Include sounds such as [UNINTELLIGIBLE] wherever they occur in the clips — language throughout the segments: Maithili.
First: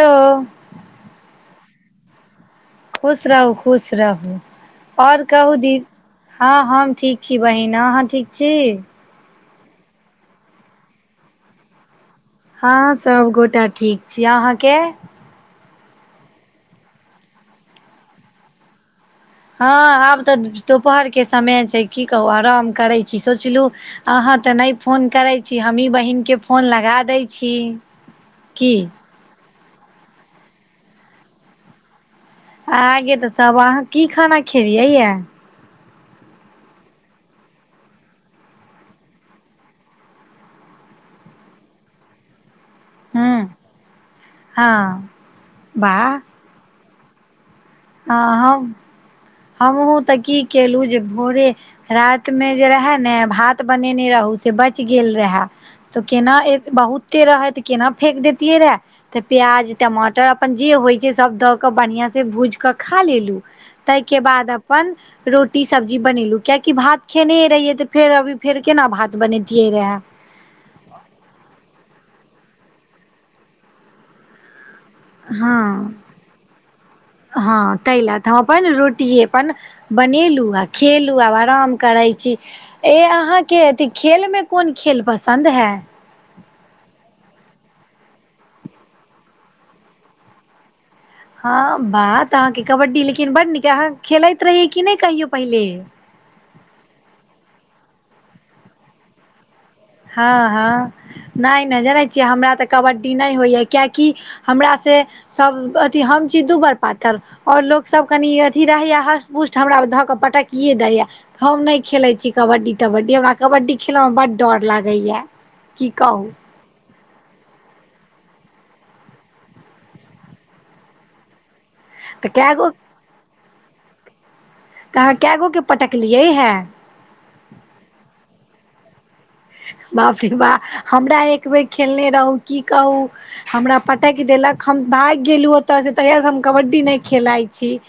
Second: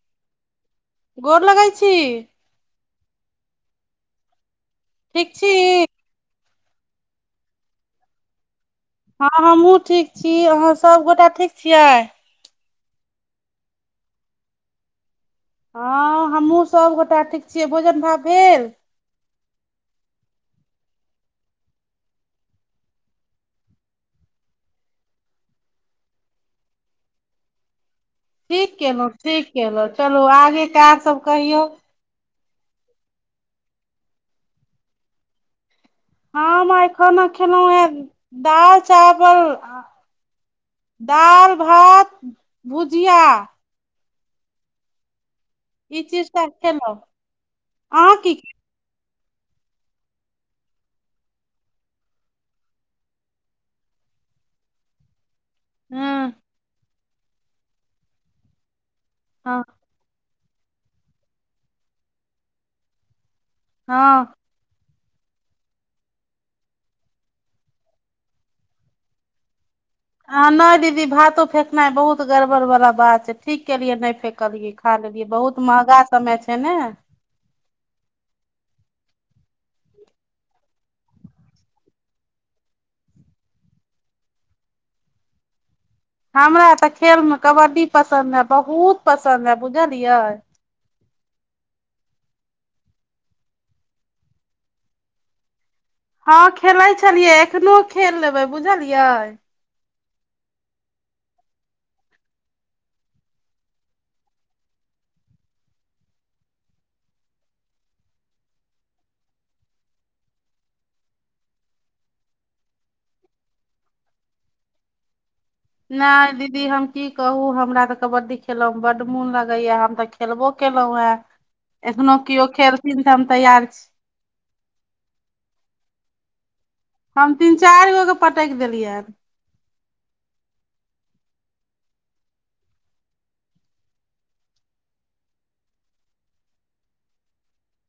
हेलो गोर लगै छी। खुश रहू खुश रहू ओर ठीक छी कहू दी। हँ हम ठीक छी बहिन अहाँ ठीक छी। हँ हमहू ठीक छी अहाँ सभगोटा ठीक छियै। हँ सभगोटा ठीक छी अहाँके। हँ हमहूँ सभगोटा ठीक छियै भोजन भात भेल। हँ आब तऽ दुपहरके समय छै की कहू आराम करैत छी सोचलहु। अहाँ तऽ नहि फोन करैत छी हमही बहिनके फोन लगा दै छी। ठीक की केलहु ठीक केलहु चलू आगे काज सब कहियौ। आगे तऽ सब अहाँ की खाना खेलियै यए। हम आइ खाना खेलहुं हें दाल चावल। दाल भात भुजिया। हं। ई चीज त केलो। ह हम हमहुँ तऽ की केलु जे भोरे रायत मे जे रहे न भात बनेने रहौ से बैच गेल रहे। तऽ खेलहुँ? केना ए बहुते रहै तऽ केना फेेक देैतियै रहे तऽ हँ प्याज टमाटर अपन जे होय छैय सब दऽ क बढ़िया से भुज क खा लेलू हँ तइके हँ बाद अपन रोटी सब्जी बनेलु कियेकि भात खेनहे रहियै तऽ फेर अभी फेर केना भात बनैतियै रहै। अ नै दीदी भातो फेकनाइ बहुत गड़बड़ बाला बात छैय ठीक केलियै नै फेकलियै। खा लेलिये बहुत महगा समय छैय ने। ह तहि ले तऽ हम अपन रोटीये अपन बनेलु आ खेलु आब आराम करेय छी। ए अहाके अथी खेलमे कोन खेल पसंद हेॅं। हमरा तऽ खेलमे कबड्डी पसंद हैं बहुत पसंद हए बुझलियै। ह बात अहाँके कबड्डी लेकिन बड नीक अहाँ खेलैत रहीये की नै कहियो पहिले। ह खेलेय छलियै एखनो खेल लेबै बुझलिये। ह ह नइ नइ जनेत छिये हमरा तऽ कबड्डी नै होइए कियेकि हमरा से सब अथि हम छी दूबर पातर। और लोकसभ कनि अथि रहेया हष्ट पुष्ट हमरा धऽ कऽ पटकिए देइया। हम नै खेलेय छी कबड्डी तबड्डी हमरा कबड्डी खेलयमे बड डर लागैए। की कहू नइ दी दी हम की कहू हमरा तऽ कबड्डी खेल मे बड मोन लगेया हम तऽ खेलबो केलहुॅं या एखनो तऽ कीयो कए गो खेलथिन तऽ हम तैयार छी। तऽ अहाँ कै गोके पटकलिये है। हम तीन चारि गो के पटकि देलियैन। बाप रे बा हमरा एक बेेर खेलने रहुं, की कहु हमरा पटैक देलक हम भागि गेलु ओतयसे तहियासे हम कबड्डी नै खेलाइ छी।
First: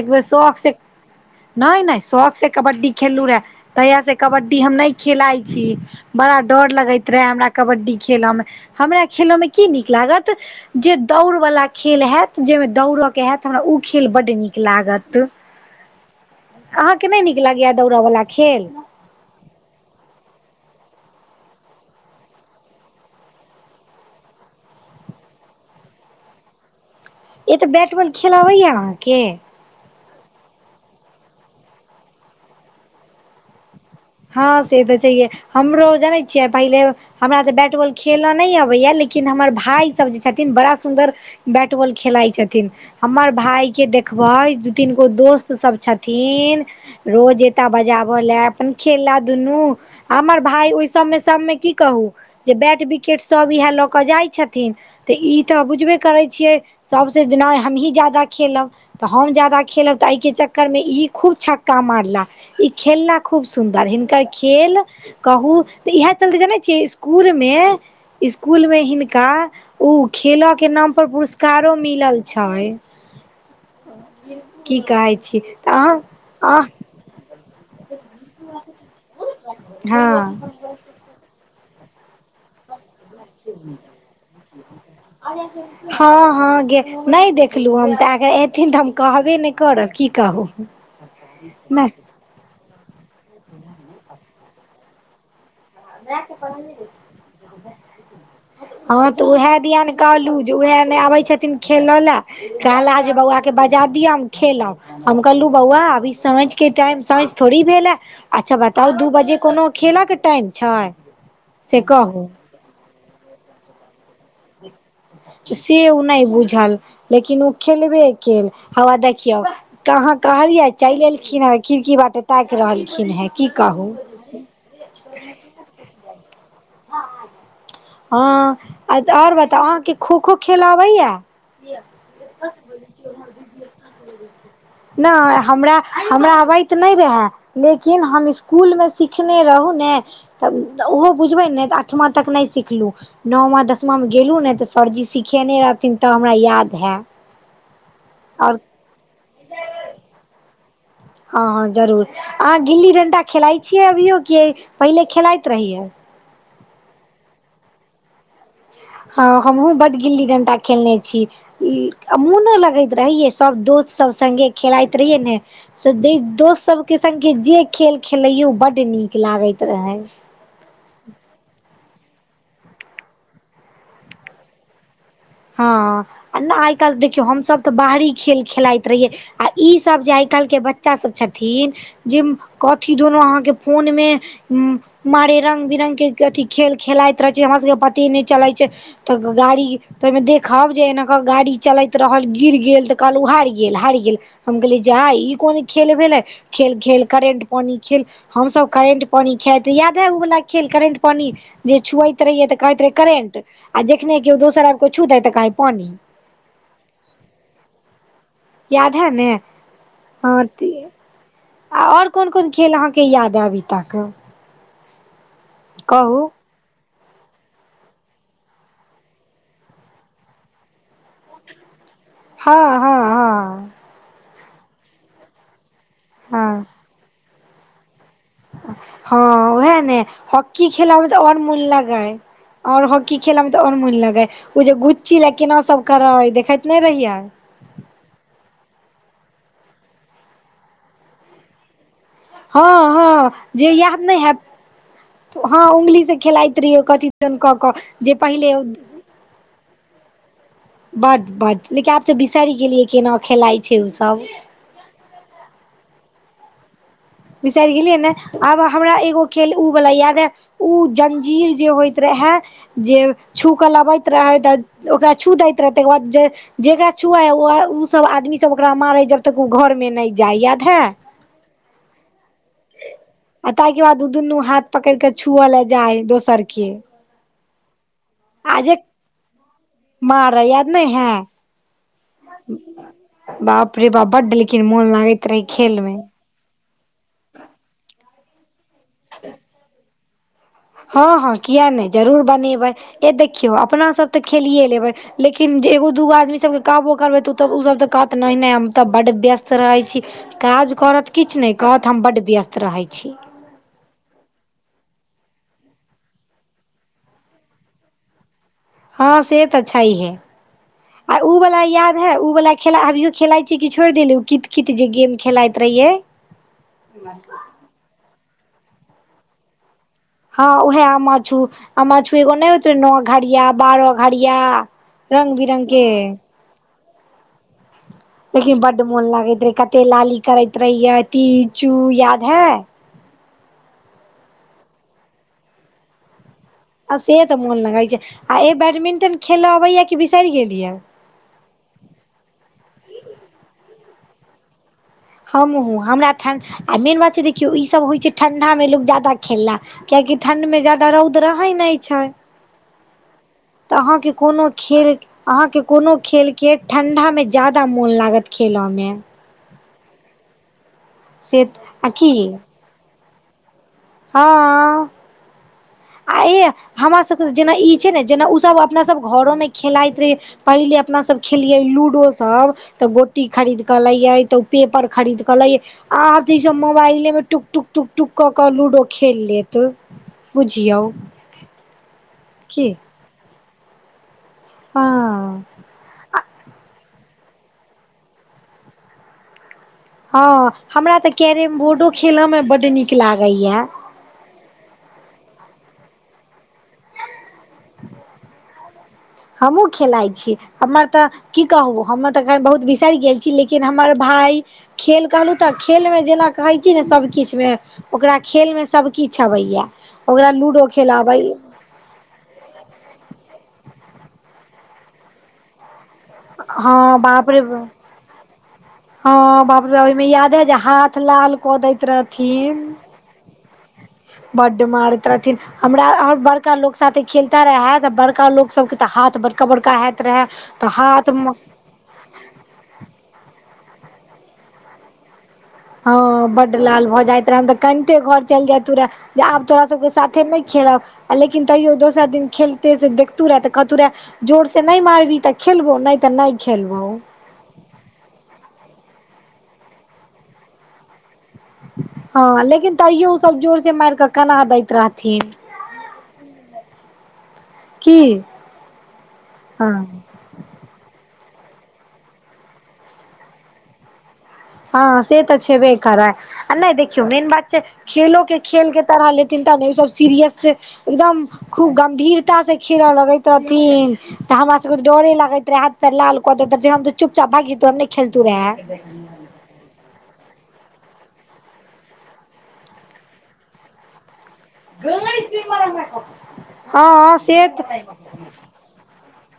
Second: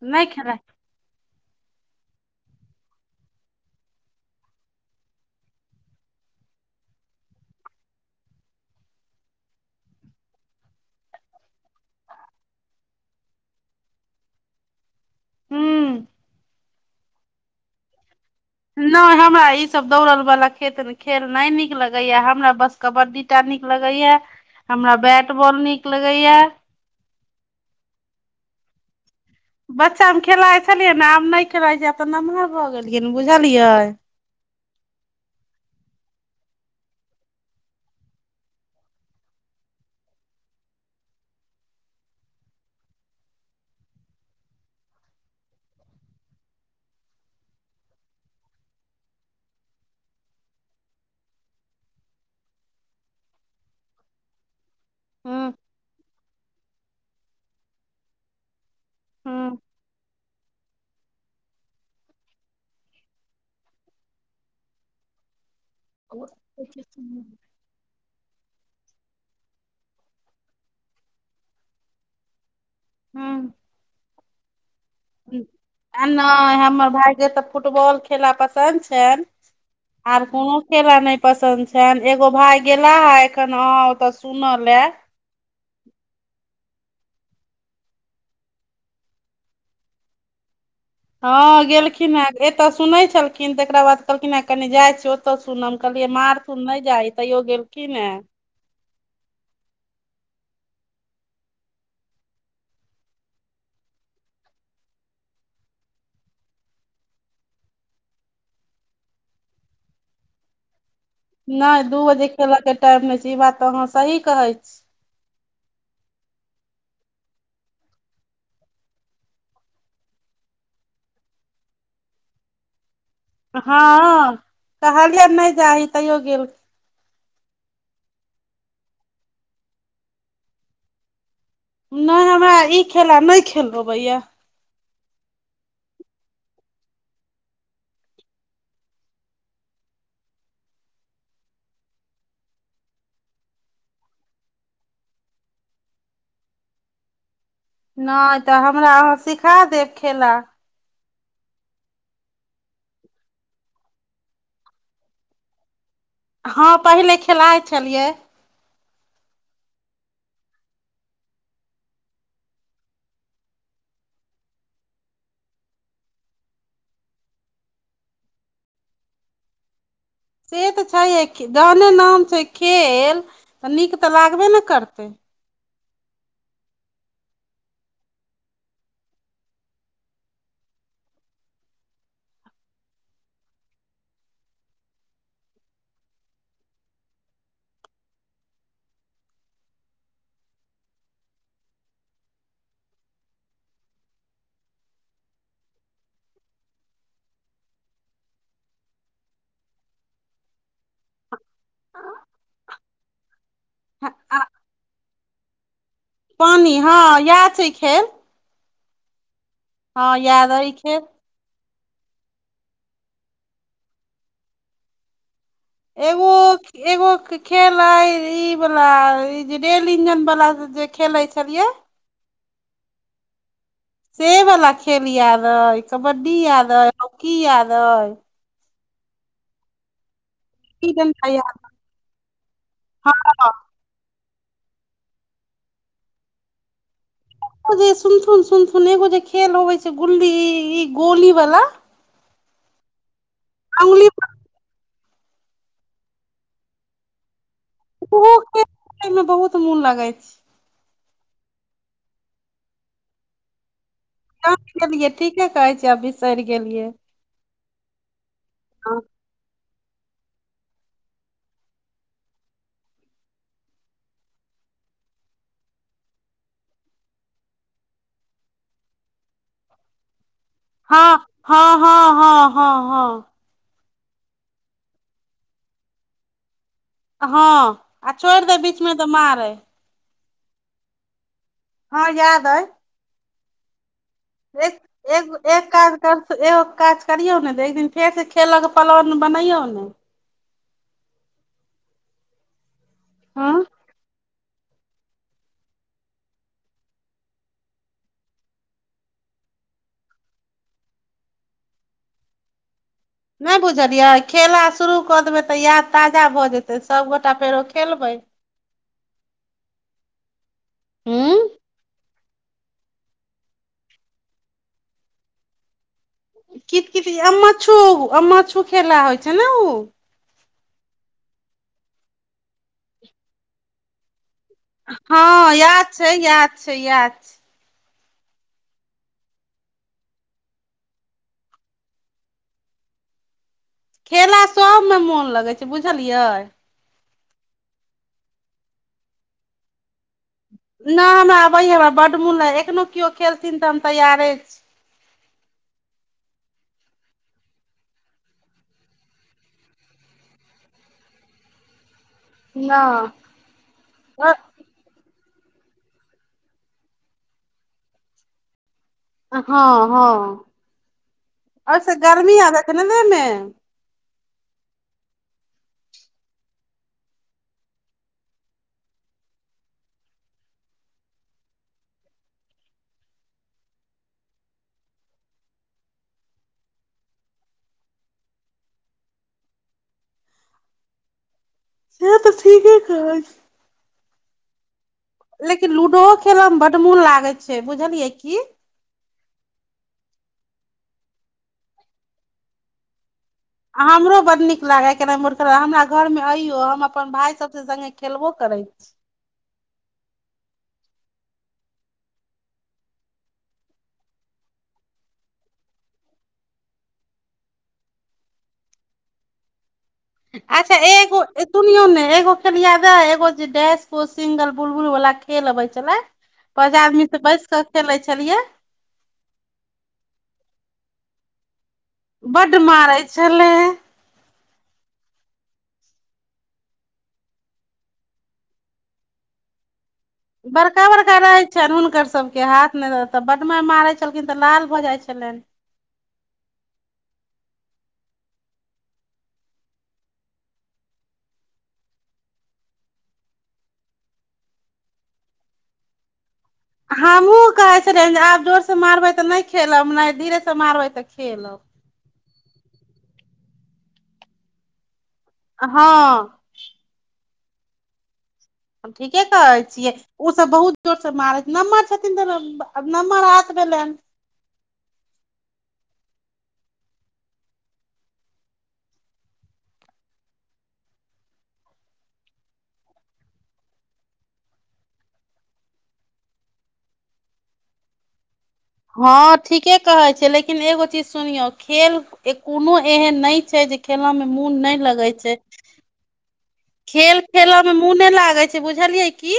एक बेर नहि शौक खेलाइ से नै नै शौक से कबड्डी खेललु रहै तहियासे कबड्डी हम नै खेलाइ छी। बड़ा डर लगैत रहै हमरा कबड्डी खेलऽ मे, हमरा खेलयमे की नीक लागत जे दौड़ वला खेल हैत जैमे दौड़के हैत हमरा ऊ खेल बड नीक लागत। हूँ [UNINTELLIGIBLE] अहाँके नै नीक लगैयै दौड़यवला खेल? नैय हमरा ई सब दौड़ल वाला खेत खेल नै नीक लगैयै, हमरा बस कबड्डी टा नीक लगैयै हमरा बैट बॉल नीक लगैयै ए तऽ बैट बॉल खेल अबैयै अहाँके? बच्चा मे खेलाइ छलियै न आब नै खेलाइ छीय आब तऽ नमहर भऽ गेलियै न बुझलयै। हं से तऽ छैहे हमरो जानै छियै पहिले हमरा तऽ बैट बॉल खेल नै अबैए लेकिन हमर भायसब जे छथिन बड़ा सुंदर बैट बॉल खेलाइ छथिन हमर भायके देखबै दू तीन गो दोस्त सब छथिन रोज एता बजाब‌ लै अपन खेलला दुनू हमर भाय ओहि सबमे सबमे की कहू जे बैट, बिकेट सब इएह लऽ कऽ जाइ छ थीन तऽ ई हँ तऽ बुझबे करैय छियै सब से जे नै हमहीं जादा खेलब तऽ हम हँ जादा खेलब तऽ एहि के चक्कर मे ई खूब छक्का मारला ई खेलला खूब सु सुंदर हिनकर खेल कहू तऽ इएह चलते जनै छीयै स्कूल में स्कूल मे हिनका उ खेलके नाम पर पुरस्कारो मिलल छै। [INAUDIBLE] की कहै ऊं छी तऽ ए नै अहाँ हमर भाय के तऽ फुटबॉल खे खेला पसन्द छैन अह हँ आर कोनो खेला नहि पसन्द छनि, एगो भाय गेला है एखन हन ओतऽ सुनऽ लै [UNINTELLIGIBLE] हँ हँ गे नहि देखलु हम तऽ अगर एथिन तऽ हम कहबे नहि करब की कहू हँ नहि गेलखिन हैं एतऽ सुनै छलखिन तेकरा बाद कहलखिन है कनि जाइ छी ओतऽ सुनम कहलियै मारथुन नहि जाहि तैयो गेलखिन हें हँ तऽ ऊहे दिया न कहलु जे ऊहै ने आबै छथिन खेलऽ लए कहला जे बौआ के बजा दिय हम खेलब। हम कहलु बौआ अभी साँझ के टाइम साँझ थोड़ी भेल ए अच्छा बताउ दू बजे कोनो खेल के टाइम छै से नहि दू बजे कहू खेलऽ के टाइम नहि छै ई बात तऽ अहाँ सही कहै छी। से ऊ नहि बुझल लेकिन ऊ खेलबे केल हौआ देखियौ कहाँ कहलियै चलि एलखिन हैं ओइ खिड़की बाटे ताकि रहलखिन हैं। हँ कहलियनि नहि जाही तैयो गेल हँ आय त और बताउ अहाँके खो खो खेल अबैया? जे नहि सच हमरा ई बजै छियै खेला हमर नहि दीदीयो खेल सच अबैया बजैय छै। नहि हमरा हमरा अबैत नहि रहै। लेकिन हम स्कूल मे सिखने रहु ने तऽ ऊहो बुझबै ने तऽ अठमा तक नहि सिख सिखलहुँ नौमा दसमा मे गेलहुँ ने तऽ सरजी सिखेने रहथिन तऽ हमरा याद हे। [INAUDIBLE] नहि तऽ हमरा अहाँ सिखा देब खेला। हँ हँ जरूर अहाँ गिल्ली डंटा खेलाइत छियै अभियौ कि पहिले खेलाइत रहियै। हँ पहिले खेलाइ छलियै। हँ हमहुँ बड्ड गिल्ली डंटा खेलने छी। मोनो लगैत रहि यै सभ दोस्त सभ सङ्गे खेलाइत रहियै ने। से दोस्त सभके सङ्गे जे खेल खेलैयौ बड्ड नीक लागैत रहय। से तऽ छैहे जहने नाम छै खेल तऽ नीक तऽ लागबे ने करतै। हँ आ नहि आइ काल्हि देखियौ हमसभ तऽ बाहरी खेल खेलाइत रहियै। आ ईसभ जे आइ काल्हिके बच्चा सभ छथिन। जे कथी दुनू अहाँके फोन मे। मारे रंग बिरंग के अथी खेल खेलाइत रहै छै हमरा सबके पते नहि चलैत छै। तऽ ग गाड़ी। तऽ ओहिमे देखब जे एना कऽ गाड़ी चलैत रहल गिर गेल तऽ कहलहुँ हारि गेल हारि गेल। हम कहलियै जा ई कोन खेल भेलै खेल खेल करेंट पानी खेल। हमसभ करेंट पानि खेलाइत रहिये याद हे ऊ वला खेल करेंट पानि। जे छुवेत रहियै तऽ कहैत रहै करेंट आ जखने आ कियो दोसर आबि के छुतै तऽ कहे पानि। पानि हँ इएह छै खेल। याद है ने। हँ याद अइ खेल। आ और कोन कोन खेल अहाँके याद है अभी तक। कहू एगो। एगो खेल अय ई वाला ई जे रेल इंजन वाला जे खेले छलिये। हँ हँ। हँ से वाला खेल याद अय कबड्डी हँ याद अय हॉकी याद अय। हँ उहे न ह हॉकी ई खेला मे तऽ डंटा और याद मोन लगै और हॉकी खेला मे त मन लगेै ओ जे गुची ल केना सब करे देखैत नै रहियै। सुनथुन सुनथुन एगो जे खेल होबे छै गुल्ली ई गोली वला। हँ हँ जे याद अंगुली नहि हेब हँ उगली से खेलाइत रहिये कथी। कक जे ओहो पहिले। खेल खेले में बहुत मोन लागे छै बड बड लेकिन आब तऽ बिसरि गेलियै केना खेलाइ छै ओसभ। गेलियै ठीके कहे छै बिसरि गेलियै। बिसार गेलियै ने आब हमरा हँ एगो खेल। ओ बला याद हे ओ जंजीर जे होइत रहे। जे छू कऽ लबैत रहै तऽ ओकरा छू दैत रहै तहिकर बाद जे। जेकरा छुआ ओ सब आदमी सब ओकरा मारे जब तक ओ घर मे न नहि जाय याद है। हँ हँ हँ हँ हँ। आ ताहिके बाद द दुनू हाथ पकड़ के छुअले जाय दोसर के। हँ आ छोड़ि दे बीचमे तऽ मारै। मार याद नहि हैं। हँ याद अइ। बाप रे बाप बड्ड लेकिन मोन लागैत रहै खेल में। ए काज करियौ ने तऽ एक दिन फेर से खेलक पलान बनैयौ ने। हँ हँ, किएक नहि, जरूर बनेबै। ए हँ देखियौ, अपना सभ तऽ खेलिए लेबै। लेकिन जे एगो दूगो आदमीसभकेँ कहबो करबै तऽ ओ तऽ ओसभ तऽ कहत नहि नै हम तऽ बड्ड व्यस्त रहै छी। काज करत किछ नहि कहत हम बड्ड व्यस्त रहै छी। नहि बुझलियै खेला शुरू कऽ देबै तऽ याद ताजा भऽ जेते सबगोटा फेरो खेलबै। हँ से तऽ छहिहै आ उ हूँ बला याद। रहै उ वाला खेला अभियो खेलाइत छी कि छोड़ि देलु कित-कित जे गेम खेलाइत रहिये। कित-कित जे अमछू-अमछू खेला होइ छलोऊ। हँ उएह अमछू-अमछू एगो नहि होत नो घड़िया बारह घड़िया। रंग हँ बिरंग के याद छै याद छै याद छै। [UNINTELLIGIBLE] लेकिन बड्ड मोन लागैत रहे कते लाली करैत रहिये ती चू याद है। खेला सबमे मोन लगै छै बुझलियै। से तऽ मोन लगै छै आ ए बैडमिंटन खेलऽ अबैया कि बिसरि गेलीह। नहि हमरा आबय हमरा बड मोन रहै [UNINTELLIGIBLE] एखनो केओ खेलथिन तऽ हम तैयारे। छी हमहूँ हमरा ठण आ [UNINTELLIGIBLE] मेन बात छै जे कियो इसभ होइ छै ठण्ढा मे लोक ज्यादा खेला। कियकि ठण्डमे ज्यादा रौद रहै नहि छै। न। तऽ अहाँके कोनो। खेल अहाँके कोनो खेलके ठण्डामे ज्यादा मोन लागत खेलमे। हँ-हँ से आओर आ सब की गर्मी आबत न न ने। हँ। आये हमरा सबके जेना ई छै ने जेना ऊ सब अपना सब घरो मे खेलाइत रही। पहिले अपनासभ खेलियै लूडोसब। तऽ गोटी खरीद कऽ लयई तऽ पेपर खरीद कऽ लयई। आब तऽ [UNINTELLIGIBLE] ई सब मोबाइले मे टुक-टुक-टुक-टुक कऽ कऽ लू। [UNINTELLIGIBLE] डो [UNINTELLIGIBLE] खेल लेत बुझियौ। से तऽ की ठीके कह। [UNINTELLIGIBLE] हँ। लेकिन लूडो खेलय मे बड मोन लागैत छै बुझलियै की? हँ हमरा तऽ कैरम बोर्डो खेल मे बड निक लागेया। हमरो बड निक लागै कैरम बोर्ड खेला [UNINTELLIGIBLE] हमरा घरमे अहियो हम अपन भाय सबसँ सङ्गे खेलबो करै। छी हमहुँ खेलाइ छी हमर तऽ। की कहु हमर [UNINTELLIGIBLE] तऽ अखन बहुत बिसरि गेल छी लेकिन हमर भाय। खेल कहलहुँ तऽ खेलमे जेना कहै की ने सब किछ मे। ओकरा खेलमे सभ किछ अबैया। ओकरा लूडो अच्छा खेलऽ अबै एगो। सुनियौ ने एगो खेल याद अइ एगो जे डैश कोस सिंगल बुल-बुल वला खेल अबै छलै? पाँच हँ आदमी सँ [UNINTELLIGIBLE] बाप रे बैस कऽ खेले छलियै? हँ बाप रे ओहिमे याद अइ जे हाथ लाल कऽ दैत रह [UNINTELLIGIBLE] बड मारै छलै। बड मारैत रहथिन। [UNINTELLIGIBLE] हमरा आओर बड़का लोक साथे खेलता रहैए बड़का लोक सबके तऽ हाथ बड़का-बड़का हैत। [UNINTELLIGIBLE] तऽ हाथ बड़का-बड़का राइ। [UNINTELLIGIBLE] छनि हुनकर सबके हाथ ने तऽ बडमारि मारे छलखिन तऽ लाल भऽ जाइ छलनि। हँ बड लाल भऽ जाइत रहे हम तऽ कानिते घर चलि जाइततूरै। [UNINTELLIGIBLE] जे आब तोरा सबके साथे नहि खेलब। आ लेकिन तैयो दोसर दिन खेलते से देखतू रहे तऽ कहतू रहे जोर से नहि मारबी तऽ खेलबो नहि तऽ नहि खेलबौ। हमहूं कहे छलियन जे अहां जोर से मारबै तऽ नहि खेलब नै धीरे से मारबै तऽ खेलब। हँ लेकिन तैयो ऊसभ जोर से मारि कऽ कना दैत रहथिन। हँ। की? हम ठीके कहै हँ छियै ऊ सब बहुत जोर से मारै छै नम्हर छथिन त अब नम्हर हाथ भेलैन। हँ से तऽ छेबे करै आ नहि देखियौ मेन बात छै खेलो के खेल के तरह लेथिन तब ने ऊ सब सीरियस एकदम खूब गम्भीरतासे खेलय लगैत रहथिन। तऽ हमरा सबके त डरे लागैत रहै, हाथ पैर लाल कऽ देत जे हम त चुपचाप भाइग जैतो हम नहि खेलतु रहेै। हँ ठीके कहे छीयै लेकिन एगो चीज सुनियौ खेल कोनो एहन नहि छै जे खेलऽ में मोन नै लगे छै हँ खेल से खेलऽ मे तऽ मुने लागे छै बुझलियै की,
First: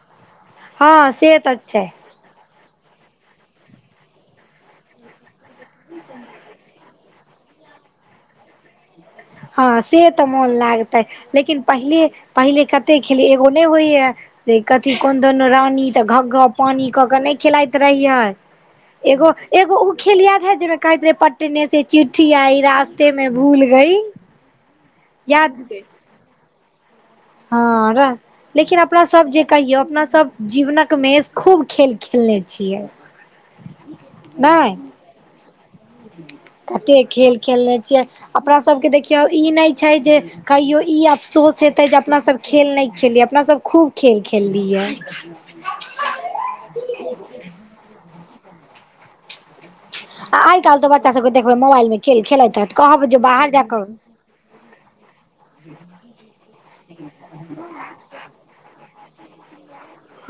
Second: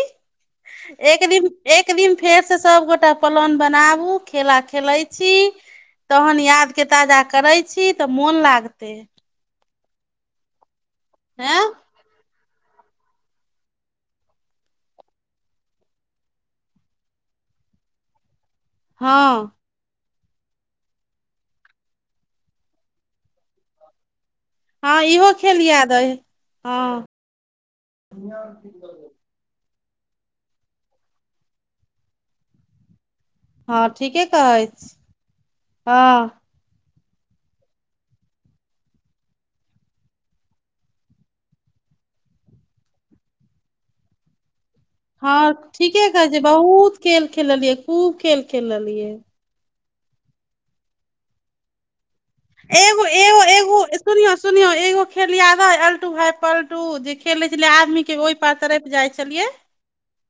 हँ एक से दिन तऽ छै एक दिन फेरसे सबगोटा प्लान बनाबू, खेला खेलै छी तहन याद के ताजा करै छी तऽ मोन लागतै। हँ से तऽ मोन लागतै लेकिन हैं पहिले पहिले कते खेलीयै एगो नहि होइहै जे कथी कोन दुनू रानी तऽ घग्गह पानी कऽ कऽ नहि खेलाइत रहियै हँ एगो एगो ऊ खेल याद है जैमे कहैत रहै पटने से चिट्ठी आई रास्ते में भूल गई हँ इहो खेल याद अहि, हँ। हँ रह लेकिन आब अपना सब जे कहियौ अपना सब जीवनक मे खूब खेल खेलने छियै। हँ ठीके कहै नहि छी। हँ कते खेल खेलने छियै अपना सबके देखियौ ई नहि छै जे कहियो ई अफसोस हेतै जे अपनासभ खेल नहि खेललियै अपनासभ खूब खेल खेललियै। और ठीके कहै छै बहुत खेल खेललियै खूब खेल खेललियै। आ आइ काल्हि त बच्चा सभके देखबै मोबाइलमे खेल खेलैत रहत एगो कहब जे बाहर जाकऽ [INAUDIBLE] ओ खेल याद अइ अलटू भाय पलटू जे खेले छलियै आदमी के ओहि पार तड़ैप जाइ छलियै।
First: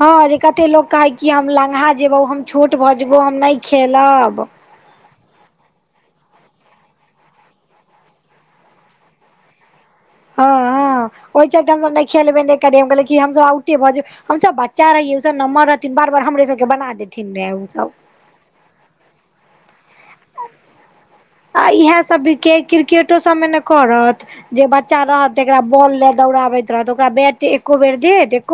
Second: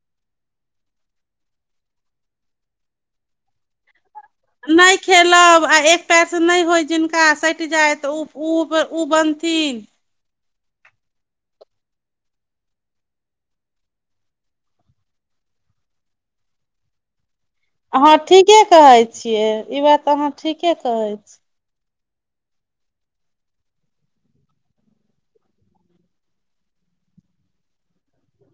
हँ जे कते लोक कहै कि हम लंघा जेबौ, हम छोट भऽ जेबौ, हम नहि खेलब। नहि खेलब आ एक पैरस नहि होय जिनका सटि जाइ तऽ ऊ ऊ बनथिन। हँ हँ ओहि चलते हमसब नहि खेलबे ने करियै हम कहलियै कि हमसब आउटे भऽ जे हम सब बच्चा रहियै ऊ सब नम्हर रहथिन बार बार हमरे सब के बना देथिन रहै ऊ सब हँ ठीके कहे छीये, ई बात अहाँ ठीके कहै छी। आ इएह सभ भीके क्रिकेटो सभमे ने करत। जे बच्चा रहत तेकरा बॉल लै दौड़ाबैत रहत ओकरा बैट एको बेर देत एक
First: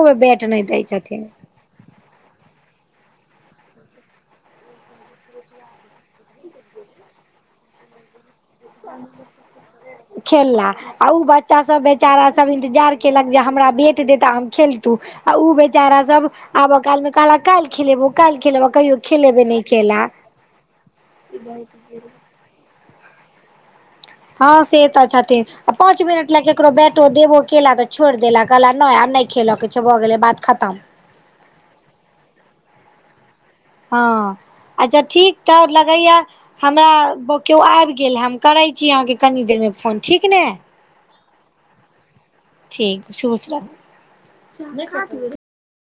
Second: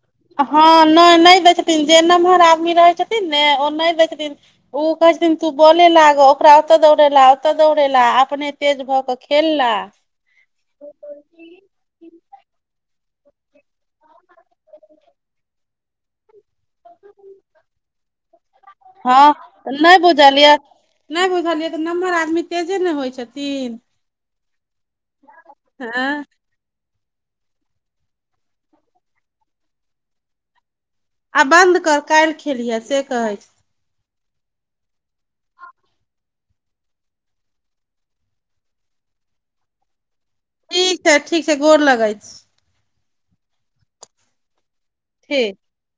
हँ नहि नहि दै छथिन जे नमहर आदमी रहै छथिन ने ओ नहि दै छथिन ऊ कहै छथिन तू बोले लागऽ ओकरा ओतऽ दौड़ेेला ओतऽ दौड़ेेला अपने तेज भऽ कऽ खेलला। खेलला। आ ऊ बच्चा सभ बेचारा सभ इन्तजार केलक जे हमरा बेेट देता हम खेलतू। आ ऊ बेचारा सब आब काल मे कहला काल्हि खेलेबौ, काल्हि खेलेबौ कहियो हँ खेलेबे नहि तऽ केला। बुझलियै नहि बुझलियै तऽ, नम्हर आदमी तेजे ने होय छथिन। हाॅं, से तऽ छथिन, आ पाॅंच हँ मिनट लाग ककरो बेटो देबो केला तऽ, छोड़ि देला, कहला नहि, आब नहि खेलै के छौ, भऽ गेलै बात खत्म, आब बंद कर, कायल खेलिहै से कहै छै। हाॅं, अच्छा ठीक तऽ लगैया। हमरा किओ आबि गेल, हम करै छी अहाँके कनि देरमे फोन, ठीक ने। ठीक छै, ठीक छै गोर लग छी। ठीक, खुशरह। ठीक